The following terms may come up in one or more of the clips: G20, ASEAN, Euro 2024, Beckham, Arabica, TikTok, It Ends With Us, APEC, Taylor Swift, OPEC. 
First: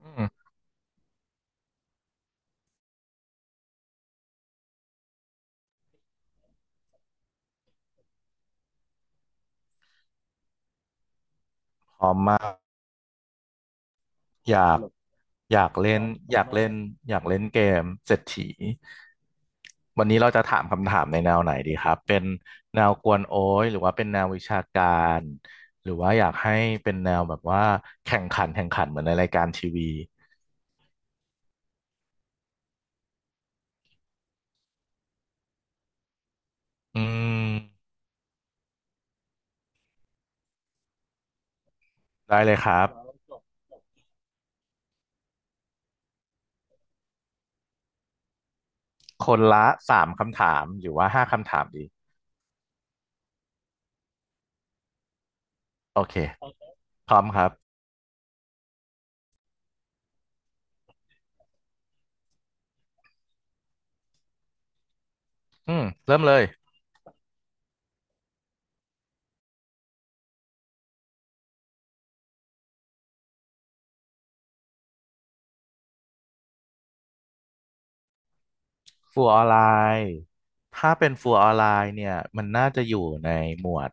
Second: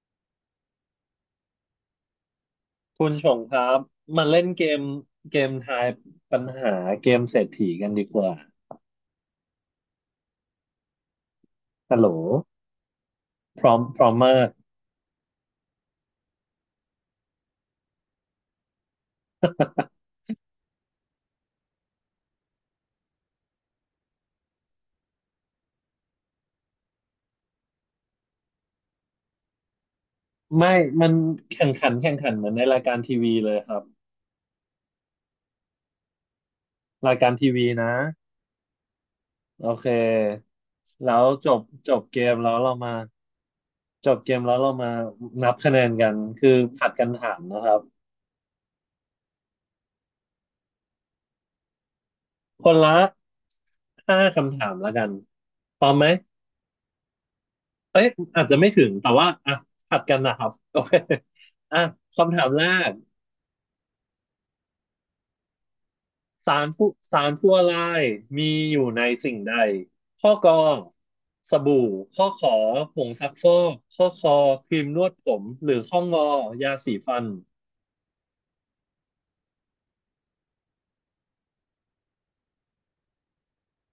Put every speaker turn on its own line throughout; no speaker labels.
อืม
คุณชงครับมาเล่นเกมเกมทายปัญหาเกมเศรษฐีกันดีกว่าฮัลโหลพร้อมพร้อมมาก
อยากอยากอยากเล่นเล่นเกมเศรษฐีวันนี้เราจะถามคำถามในแนวไหนดีครับเป็นแนวกวนโอ้ยหรือว่าเป็นแนววิชาการหรือว่าอยากให้เป็นแนวแบบว่าแข่งขันเหมือนในรายการทีวี
ไม่มันแข่งขันแข่งขันเหมือนในรายการทีวีเลยครับ
อื
รายการที
ม
วีนะโอเคแล้วจบจบเกม
ได้
แล้
เล
ว
ยค
เรา
รับ
มา
บ
จบเกมแล้วเรามานับคะแนนกันคือผัดกันถามนะครับ
คนละสามคำถามหรือว่าห้าคำถามดี
คนละห้าคำถามแล้วกันพร้อม
โอ
ไหม
เคพร้อมครับ
เอ้ยอาจจะไม่ถึงแต่ว่าอ่ะผัดกันนะครับโอเคอ่ะคำถามแรก
อืมเริ่มเลย
สารผู้สารผู้อะไรมีอยู่ในสิ่งใดข้อกอสบู่ข้อขอผงซักฟอกข้อคอครีมนวดผมหรือข้องอยาสีฟัน
ฟูลออนไลน์ถ้าเป็นฟูลออนไลน์เนี่ยมันน่าจะอยู่ในหมวด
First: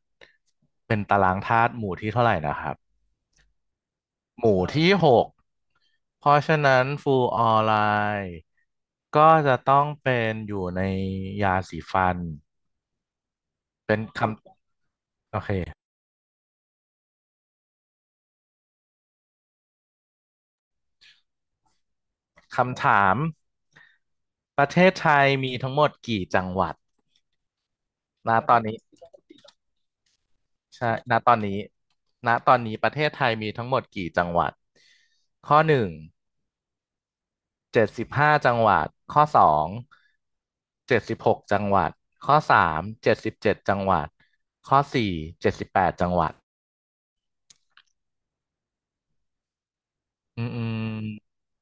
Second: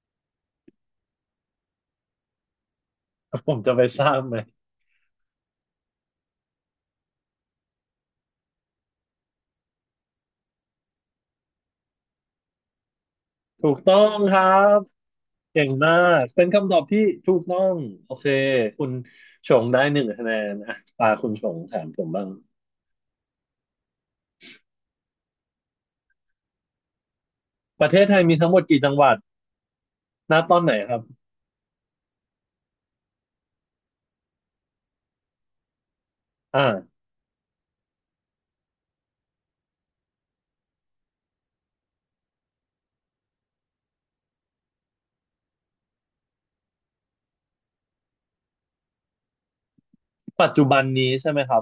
เป็นตารางธาตุหมู่ที่เท่าไหร่นะครับ
ผมจะไปทราบไหม
หมู่ที่หกเพราะฉะนั้นฟูลออนไลน์ก็จะต้องเป็นอยู่ในยาสีฟัน
ถูกต้
เป็
อ
น
ง
ค
ครับ
ำโอเค
เก่งมากเป็นคำตอบที่ถูกต้องโอเคคุณชงได้หนึ่งคะแนนอ่ะตาคุณชงถามผมบ้าง
คำถามประเทศไทยมีทั้งหมดกี่จังหวัด
ประเทศไทย
ณ
มีทั้
ต
งห
อ
ม
น
ด
นี้
กี่จังหวัดณตอนไหน
ใช่
ครับ
ณตอนนี้ณตอนนี้ประเทศไทยมีทั้งหมดกี่จังหวัดข้อหนึ่ง
อ่า
เจ็ดสิบห้าจังหวัดข้อสองเจ็ดสิบหกจังหวัดข้อสามเจ็ดสิบเจ็ดจังหวัดข้อสี่เจ็ดสิบแปดจังหวัดอื
ปั
ม
จ
อื
จุบันนี้ใช่
ม
ไหมครับ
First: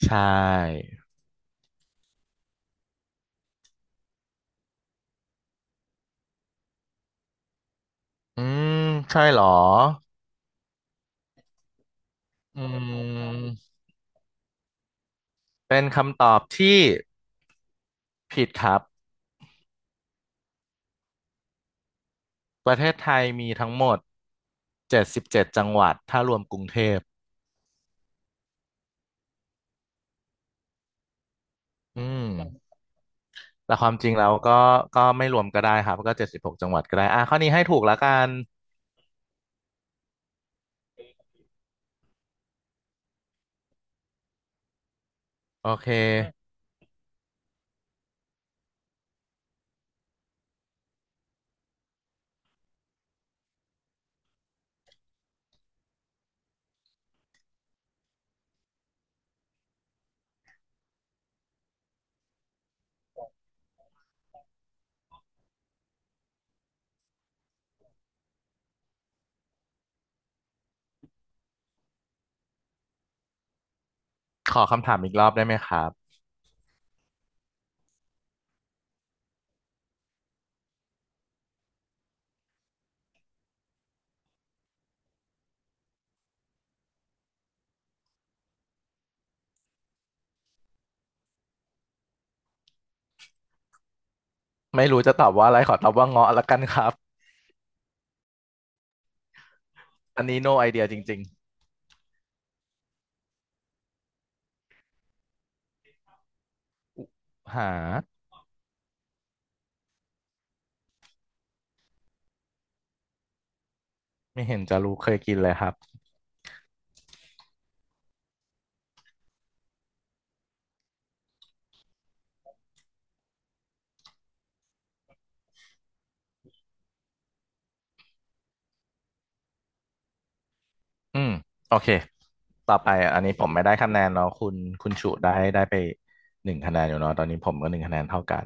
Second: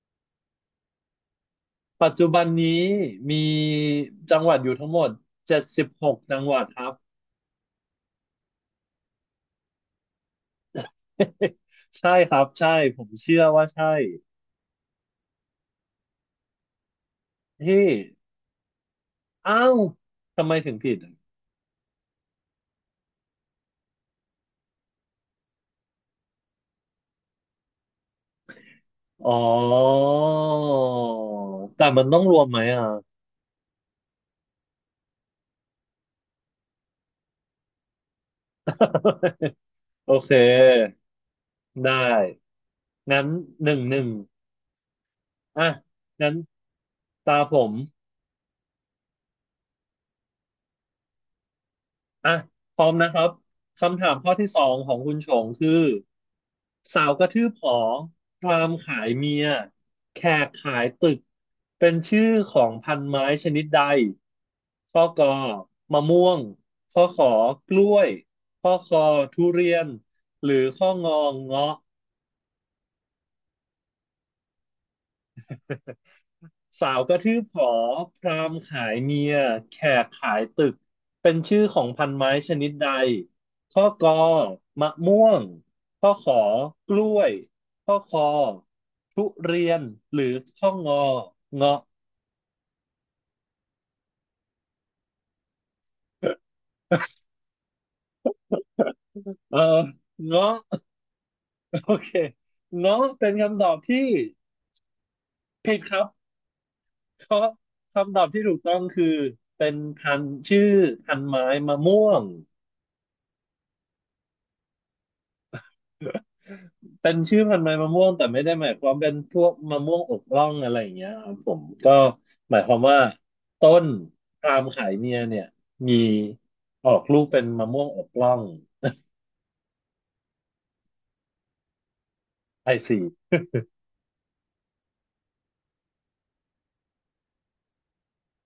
ใช่
ปัจจุบันนี้มีจังหวัดอยู่ทั้งหมดเจ็ดสิบหกจังหวัดครับ
อืมใช่เหรอ
ใช่ครับ
อื
ใช่ผมเชื่อว่า
ม
ใช่
เป็นคำตอบที่
ที่
ผิดครับ
อ้าวทำไมถึงผิดอะ
ประเทศไทยมีทั้งหมดเจ็ดสิบเจ็ดจังหวัดถ้ารวมกรุงเทพ
อ๋อแต่
อื
มันต้องรวมไหม
ม
อ่ะ
แต่ความจริงแล้วก็ไม่รวมก็ได้ครับก็เจ็ดสิบหกจังหวัดก็ได้อ่ะข้อนี้ให้ถูกแล้วกัน
โอเคได้งั้นหนึ่งหนึ่งอ่ะ
โอเค
งั้นตาผม อ่ะพร้อมนะครับคำถามข้อที่สองของคุณชงคือสาวกระทืบหอพราหมณ์ขายเมียแขกขายตึกเป็นชื่อของพันไม้ชนิดใดข้อกอมะม่วงข้อขอกล้วยข้อคอทุเรียนหรือข้องอเงาะ
ขอคำถามอีกรอบได้ไหมครับ
สาวกระทืบหอพราหมณ์ขายเมียแขกขายตึกเป็นชื่อของพันไม้ชนิดใดข้อกอมะม่วงข้อขอกล้วยข้อคอทุเรียนหรือข้องอเงาะ
ไม่รู้จะตอบว่าอะไรขอตอบว่าเงาะละกันครับ
เออ
อันนี้
เงาะ
no idea จริง
โอเคเงาะเป็นคำตอบที่ผิดครับเพราะ
ๆหา
คำตอบที่ถูกต้องคือเป็นพันธุ์ชื่อพันธุ์ไม้มะม่วง
ไม่เห็นจะรู้เคยกินเลยครับ
เป็นชื่อพันธุ์ไม้มะม่วงแต่ไม่ได้หมายความเป็นพวกมะม่วงอกร่องอะไรอย่างเงี้ยครับผมก็หมายความว่าต้นพาล์มขายเมียเนี่ยมีออกลูกเป็นมะม่วงอกร่อง
อืมโอเค
ไอ
ต่อไป
ซี
อันนี้ผมไม่ได้คะแนนเนาะคุณชุได้ไปหนึ่งคะแนนอยู่เนาะตอนนี้ผมก็หนึ่งคะแนนเท่ากัน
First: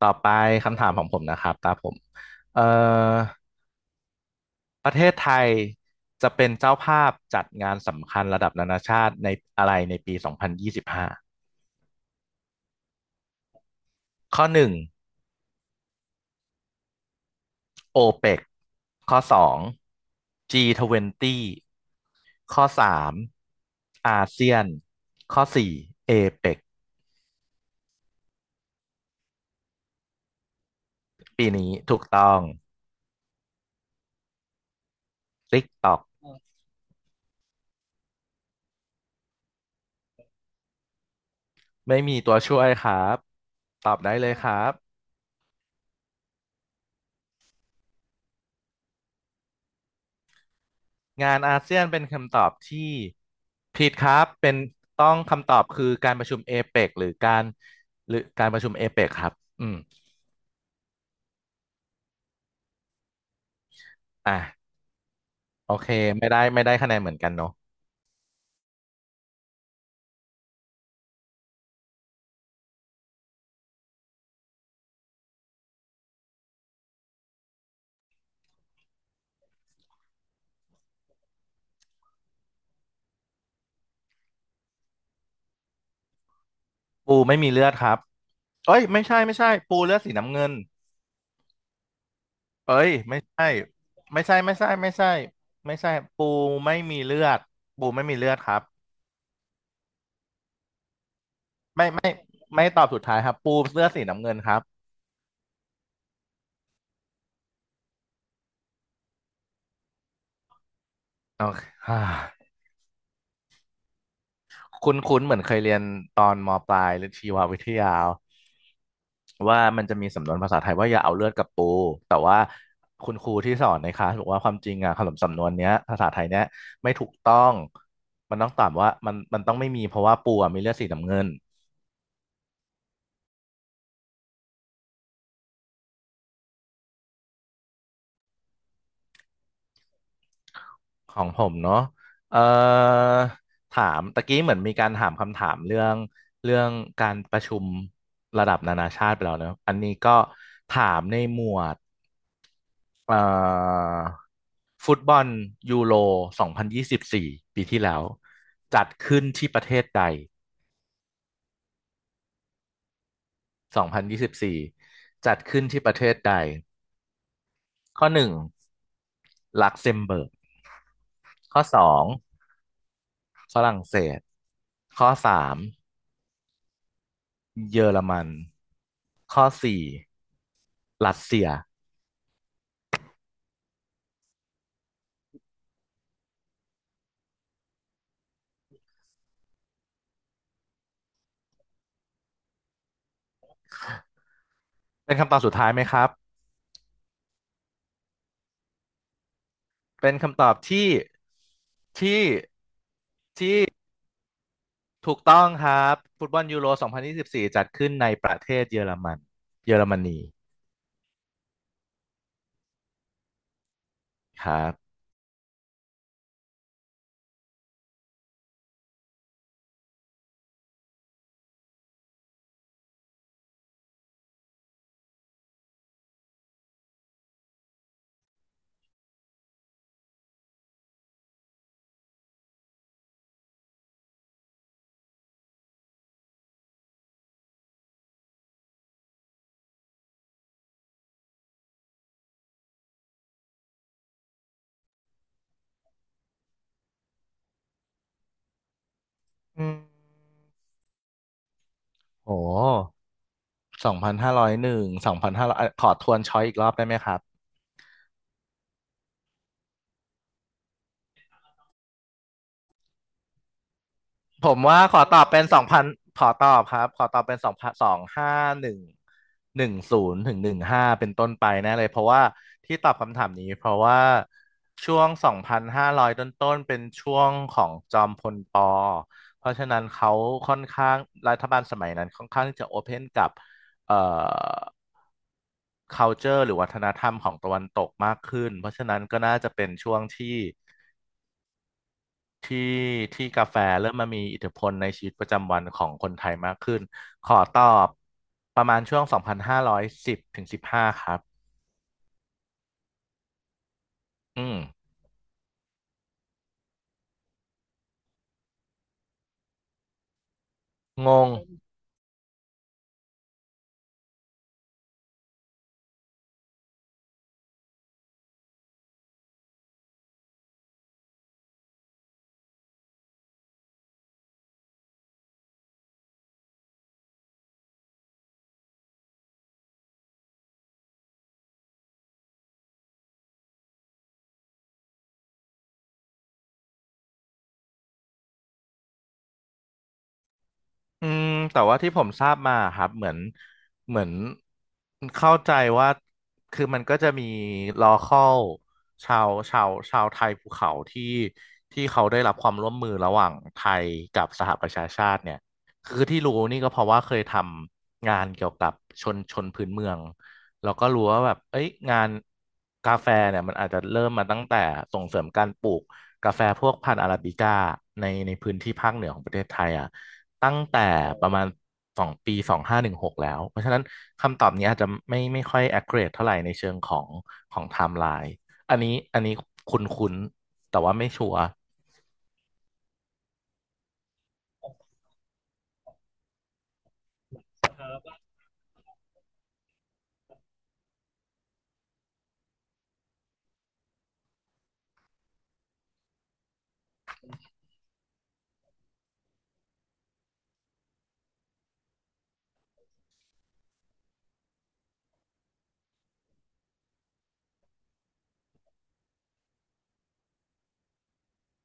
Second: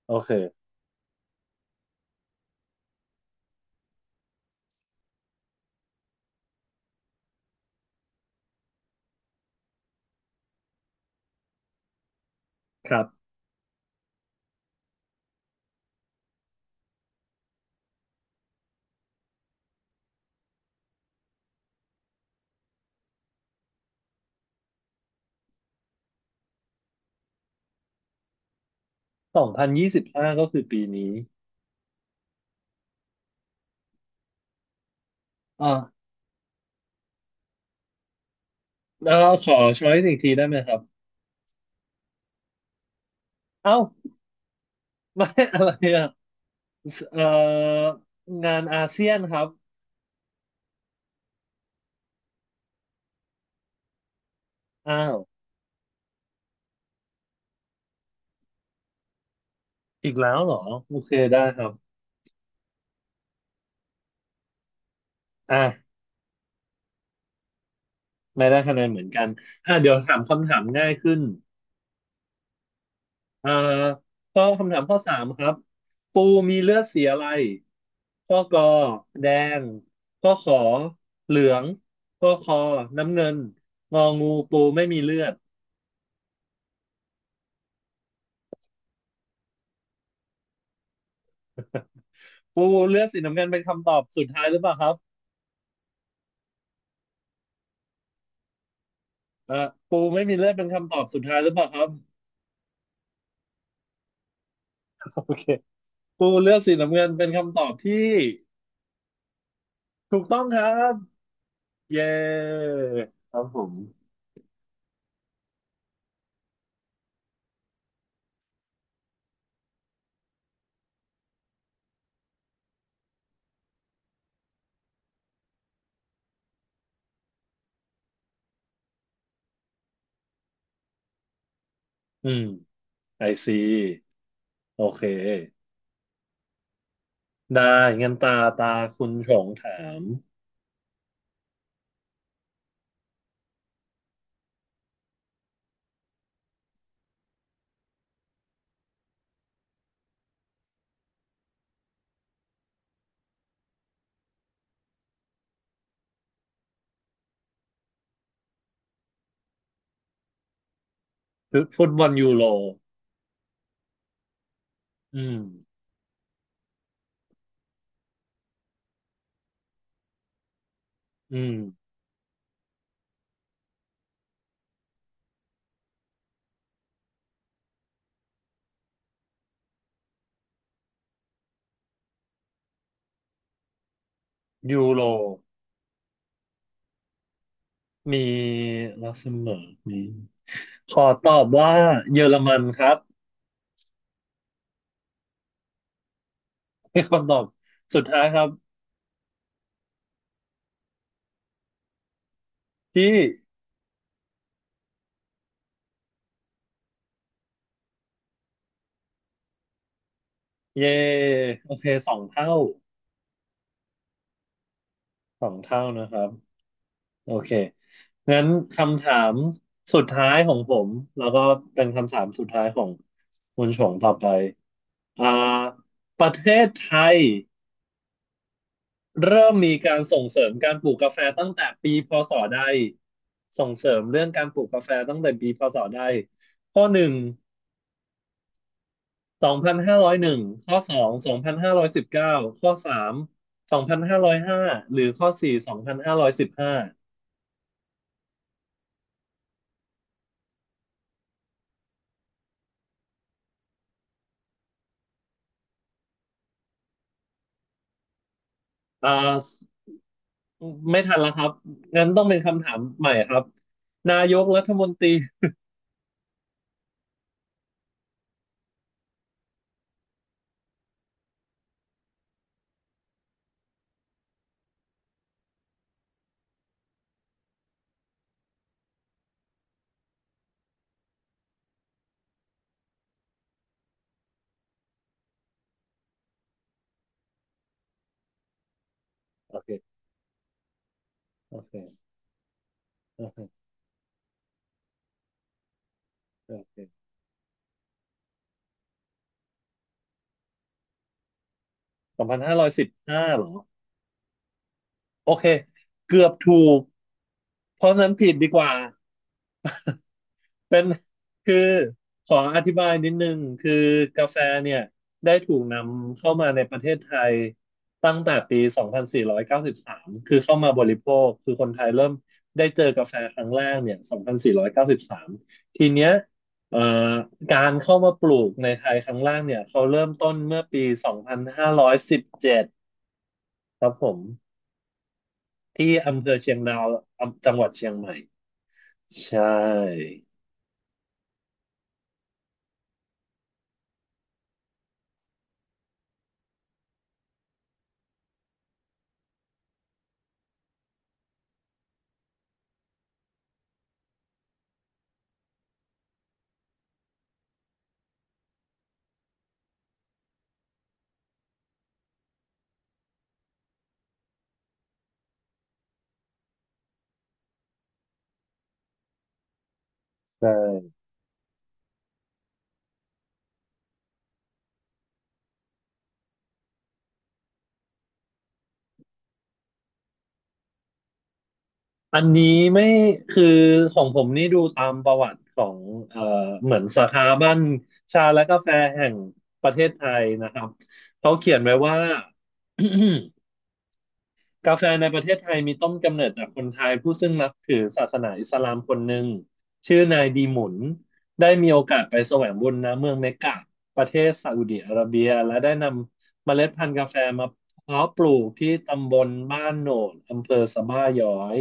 ต่อ
โอ
ไป
เค
คำถามของผมนะครับตาผมเอ่อประเทศไทยจะเป็นเจ้าภาพจัดงานสำคัญระดับนานาชาติในอะไรในปี2025
ครับ
ข้อหนึ่ง โอเปกข้อสอง G20 ข้อสามอาเซียนข้อสี่เอเปก
สองพันยี่สิบห้าก็คือปีนี้
ปีนี้ถูกต้อง
อ่า
TikTok
แล้วขอช้อยส์อีกทีได้ไหมครับ
ไม่มีตัวช่วยครับ
เอ้า
ตอบได้เลยครับ
ไม่อะไรอ่ะเอ่องานอาเซียนครับ
งานอาเซียนเป็นคำตอบที่ผิดครับเป็น
อ้า
ต้อ
ว
งคำตอบคือการประชุมเอเปกหรือการประชุมเอเปกครับอืม
อีกแล้วเหรอโอเคได้ครับ
อ่ะ
อ่ะ
โอเคไม่ได้คะแนนเหมือนกันเนาะ
ไม่ได้คะแนนเหมือนกันอ่ะเดี๋ยวถามคำถามง่ายขึ้น อ่าข้อคำถามข้อสามครับปูมีเลือดสีอะไรข้อกอแดงข้อขอเหลืองข้อคอน้ำเงินงองูปูไม่มีเลือด
ปูไม่มีเลือดครับเอ้ยไม่ใช่ไม่ใช่ปูเลือดสีน้ำเงิน
ปู
เอ้ย
เลือด
ไม่
สีน้ำเงิ
ใช่
นเป็นคำตอบ
ไม่
สุด
ใช่
ท้าย
ไม่
หรือเป
ใช่
ล่าค
ไม่
รับ
ใช่ไม่ใช่ปูไม่มีเลือดปูไม่มีเลือดครับ
อ่าปูไม่มีเลือดเป็นคำตอบสุดท้ายหรือเปล่าครับ
ไม่ตอบสุดท้ายครับปูเสื้อสีน้ำเงินครับ
โอเคปูเลือดสีน้ำเงินเป็นคำตอบที่ถูกต้องครับ
โอเคอ่า
เย้ครับผม
คุ้นคุ้นเหมือนเคยเรียนตอนมปลายหรือชีววิทยาว่ามันจะมีสำนวนภาษาไทยว่าอย่าเอาเลือดกับปูแต่ว่าคุณครูที่สอนในคลาสบอกว่าความจริงอ่ะคำสำนวนเนี้ยภาษาไทยเนี้ยไม่ถูกต้องมันต้องตอบว่ามันต้องไม่มีเพราะว่าปูอ่ะมีเลือดสีน้ำเงิน
อืมไอซีโอเคได้งั้นตาคุณชงถาม
ของผมเนาะเอ่อถามตะกี้เหมือนมีการถามคำถามเรื่องการประชุมระดับนานาชาติไปแล้วเนอะอันนี้ก็ถามในหมวดเอ่อฟุตบอลยูโร2024ปีที่แล้วจัดขึ้นที่ประเทศใด
คือฟุตบอลยูโร
2024
อืม
จัดขึ้นที่ประเทศใดข้อหนึ่งลักเซมเบิร์ก
อืม
ข้อสองฝรั่งเศสข้อสาม เยอรมันข้อสี่รัสเซีย
ยูโรมีลักเซมเบิร์กมีขอตอบว่าเยอรมันครับ
เป็นคำตอบสุดท้ายไหมครับ
เป็นคำตอบสุดท้ายครับ
เป็นคำตอบที่ที่
ที่
ถูกต้องครับฟุตบอลยูโร2024จัดขึ้นในประเทศเยอรมัน เยอรมนี
เย่โอเคสองเท่า
ครับ
สองเท่านะครับโอเคงั้นคำถามสุดท้ายของผมแล้วก็เป็นคำถามสุดท้ายของคุณชงต่อไปอ่าประเทศไทย เริ่มมีการส่งเสริมการปลูกกาแฟตั้งแต่ปีพศใดส่งเสริมเรื่องการปลูกกาแฟตั้งแต่ปีพศใดข้อหนึ่งสองพันห้าร้อยหนึ่งข้อสองสองพันห้าร้อยสิบเก้าข้อสามสองพันห้าร้อยห้าหรือข้อสี่สองพันห้าร้อยสิบห้า
อืมโอ้สองพันห้าร้อยหนึ่งสองพันห้าร้อยขอทวนช้อยอีกรอบได้ไหมครับ
อ่าไม่ทันแล้วครับงั้นต้องเป็นคำถามใหม่ครับนาย
ผ
ก
ม
รัฐ
ว่า
ม
ข
น
อ
ต
ต
รี
อบเป็นสองพันขอตอบครับขอตอบเป็นสองพันสองห้าหนึ่งหนึ่งศูนย์ถึงหนึ่งห้าเป็นต้นไปแน่เลย เพราะว่าที่ตอบคำถามนี้เพราะว่าช่วงสองพันห้าร้อยต้นๆเป็นช่วงของจอมพลปอเพราะฉะนั้นเขาค่อนข้างรัฐบาลสมัยนั้นค่อนข้างที่จะโอเพนกับเอ่อ culture หรือวัฒนธรรมของตะวันตกมากขึ้นเพราะฉะนั้นก็น่าจะ
โอ
เป็น
เค
ช่วงที่
โอเค
ที่ที่
โอ
กาแฟ
เค
เริ่มมามีอิทธิพลในชีวิตประจำวันของคนไทยมาก
โอ
ขึ้น
เค
ขอตอบประมาณช่วง 2,510ถึง15 ครับ
สองพันห้าร้อยสิบห้าเหรอ
อืม
โอเคเกือบถูกเพราะฉะนั้นผิดดีกว่า เป็น
งง
คือขออธิบายนิดนึงคือกาแฟเนี่ยได้ถูกนำเข้ามาในประเทศไทยตั้งแต่ปี 2493 คือเข้ามาบริโภคคือคนไทยเริ่มได้เจอกาแฟครั้งแรกเนี่ย2493 ทีเนี้ยเอ่อการเข้ามาปลูกในไทยครั้งแรกเนี่ยเขาเริ่มต้นเมื่อปี 2517 ครับผมที่อำเภอเชียงดาวอำจังหวัดเชียงใหม่ใช่
อืมแต่ว่าที่ผมทราบมาครับเหมือนเข้าใจว่าคือมันก็จะมี local ชาวไทยภูเขาที่เขาได้รับความร่วมมือระหว่างไทยกับสหประชาชาติเนี่ยคือที่รู้นี่ก็เพราะว่าเคยทำงานเกี่ยวกับชนพื้นเมืองแล้วก็รู้ว่าแบบเอ้ยงานกาแฟเนี่ยมันอาจจะเริ่มมาตั้งแต่ส่งเสริมการปลูกกาแฟพวกพันธุ์อาราบิก้าในพื้นที่ภาคเหนือของประเทศไทยอ่ะ
ใ
ตั้งแต่
ช่
ประมาณสองปีสองห้าหนึ่งหกแล้วเพราะฉะนั้นคำตอบนี้อาจจะไม่ค่อย accurate เท่าไหร่ในเชิงของของไทม์ไลน์อันนี้คุ้นคุ้นแต่ว่าไม่ชัวร์
อันนี้ไม่คือของผมนี่ดูตามประวัติของเอ่อเหมือนสถาบันชาและกาแฟแห่งประเทศไทยนะครับเขาเขียนไว้ว่า กาแฟในประเทศไทยมีต้นกำเนิดจากคนไทยผู้ซึ่งนับถือศาสนาอิสลามคนหนึ่งชื่อนายดีหมุนได้มีโอกาสไปแสวงบุญณเมืองเมกกะประเทศซาอุดิอาระเบียและได้นำเมล็ดพันธุ์กาแฟมาเพาะปลูกที่ตำบลบ้านโหนดอำเภอสะบ้าย้อย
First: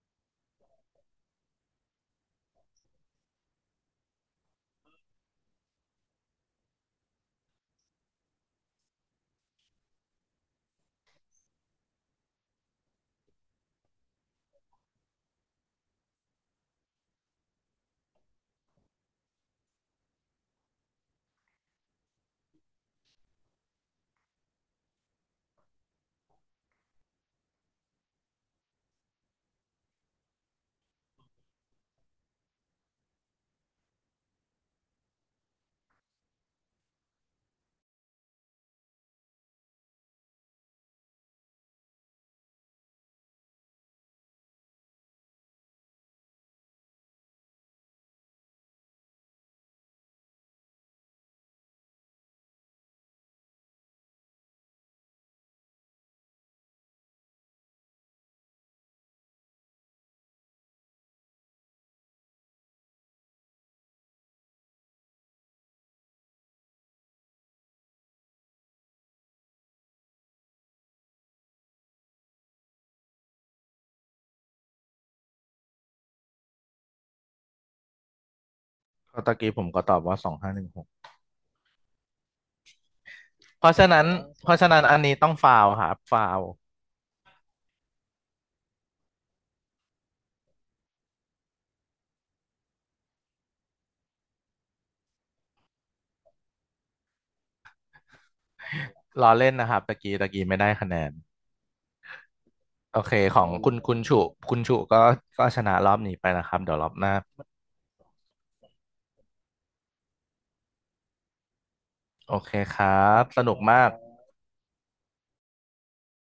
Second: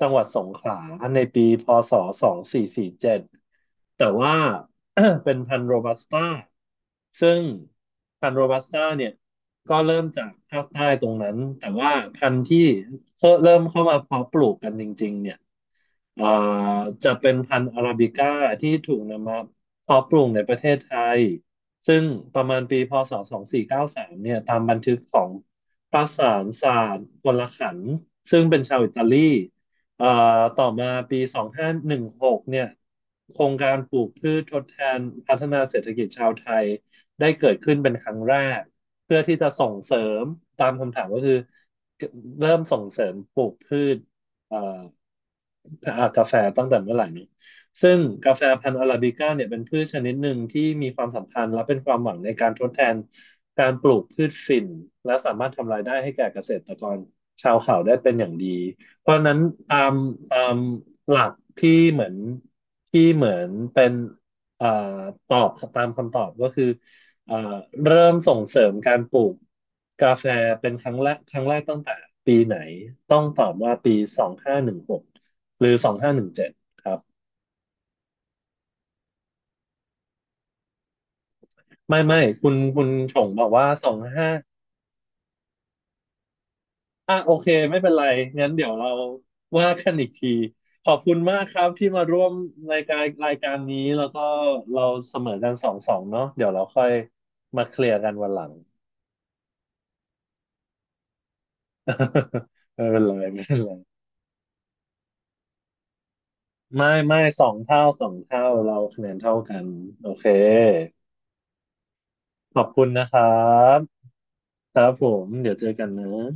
จังหวัดสงขลาในปีพศ2447แต่ว่า เป็นพันธุ์โรบัสต้าซึ่งพันธุ์โรบัสต้าเนี่ย ก็เริ่มจากภาคใต้ตรงนั้นแต่ว่าพันธุ์ที่เริ่มเข้ามาเพาะปลูกกันจริงๆเนี่ย เอ่อจะเป็นพันธุ์อาราบิก้าที่ถูกนำมาเพาะปลูกในประเทศไทยซึ่งประมาณปีพศ2493เก้าสิบสามเนี่ยตามบันทึกของประสานศาสตร์พลขันธ์ซึ่งเป็นชาวอิตาลีเอ่อต่อมาปี2516เนี่ยโครงการปลูกพืชทดแทนพัฒนาเศรษฐกิจชาวไทยได้เกิดขึ้นเป็นครั้งแรกเพื่อที่จะส่งเสริมตามคำถามก็คือเริ่มส่งเสริมปลูกพืชเอ่อ อาบกาแฟตั้งแต่เมื่อไหร่นี้ซึ่งกาแฟพันธุ์อาราบิก้าเนี่ยเป็นพืชชนิดหนึ่งที่มีความสำคัญและเป็นความหวังในการทดแทนการปลูกพืชฝิ่นและสามารถทำรายได้ให้แก่เกษตรกรชาวเขาได้เป็นอย่างดี เพราะฉะนั้นตามตามหลักที่เหมือนเป็นอ่าตอบตามคำตอบก็คืออ่าเริ่มส่งเสริมการปลูกกาแฟเป็นครั้งแรกตั้งแต่ปีไหนต้องตอบว่าปีสองห้าหนึ่งหก หรือสองห้าหนึ่งเจ็ดครับ
เพราะตะกี้ผมก็ตอบว่าสองห้าหนึ่งหก
ไม่ไม่คุณชงบอก
เพ
ว่า
ราะ
ส
ฉะ
อง
นั้น
ห้า
เพราะฉะนั้นอันนี้ต้องฟาวครับฟาว
อ่ะโอเคไม่เป็นไรงั้นเดี๋ยวเราว่ากันอีกทีขอบคุณมากครับที่มาร่วมรายการนี้แล้วก็เราเสมอกันสองสองเนาะเดี๋ยวเราค่อยมาเคลียร์กันวันหลัง
ล้อเล่นนะครับตะกี้ไม่ได้คะแนน
ไม่
โอ
เป็น
เค
ไร
ขอ
ไม่
ง
เป็น
คุณคุ
ไร
ณฉุคุณฉุก็ชนะรอบนี้ไปนะครับเดี๋ยวรอ
ไม่
บหน้า
ไม่สองเท่าสองเท่าเราคะแนนเท่ากันโอเค
โอเค
ขอบ
ค
คุ
ร
ณนะ
ั
คร
บส
ั
นุก
บ
มาก
ครับผมเดี๋ยวเจอกันนะ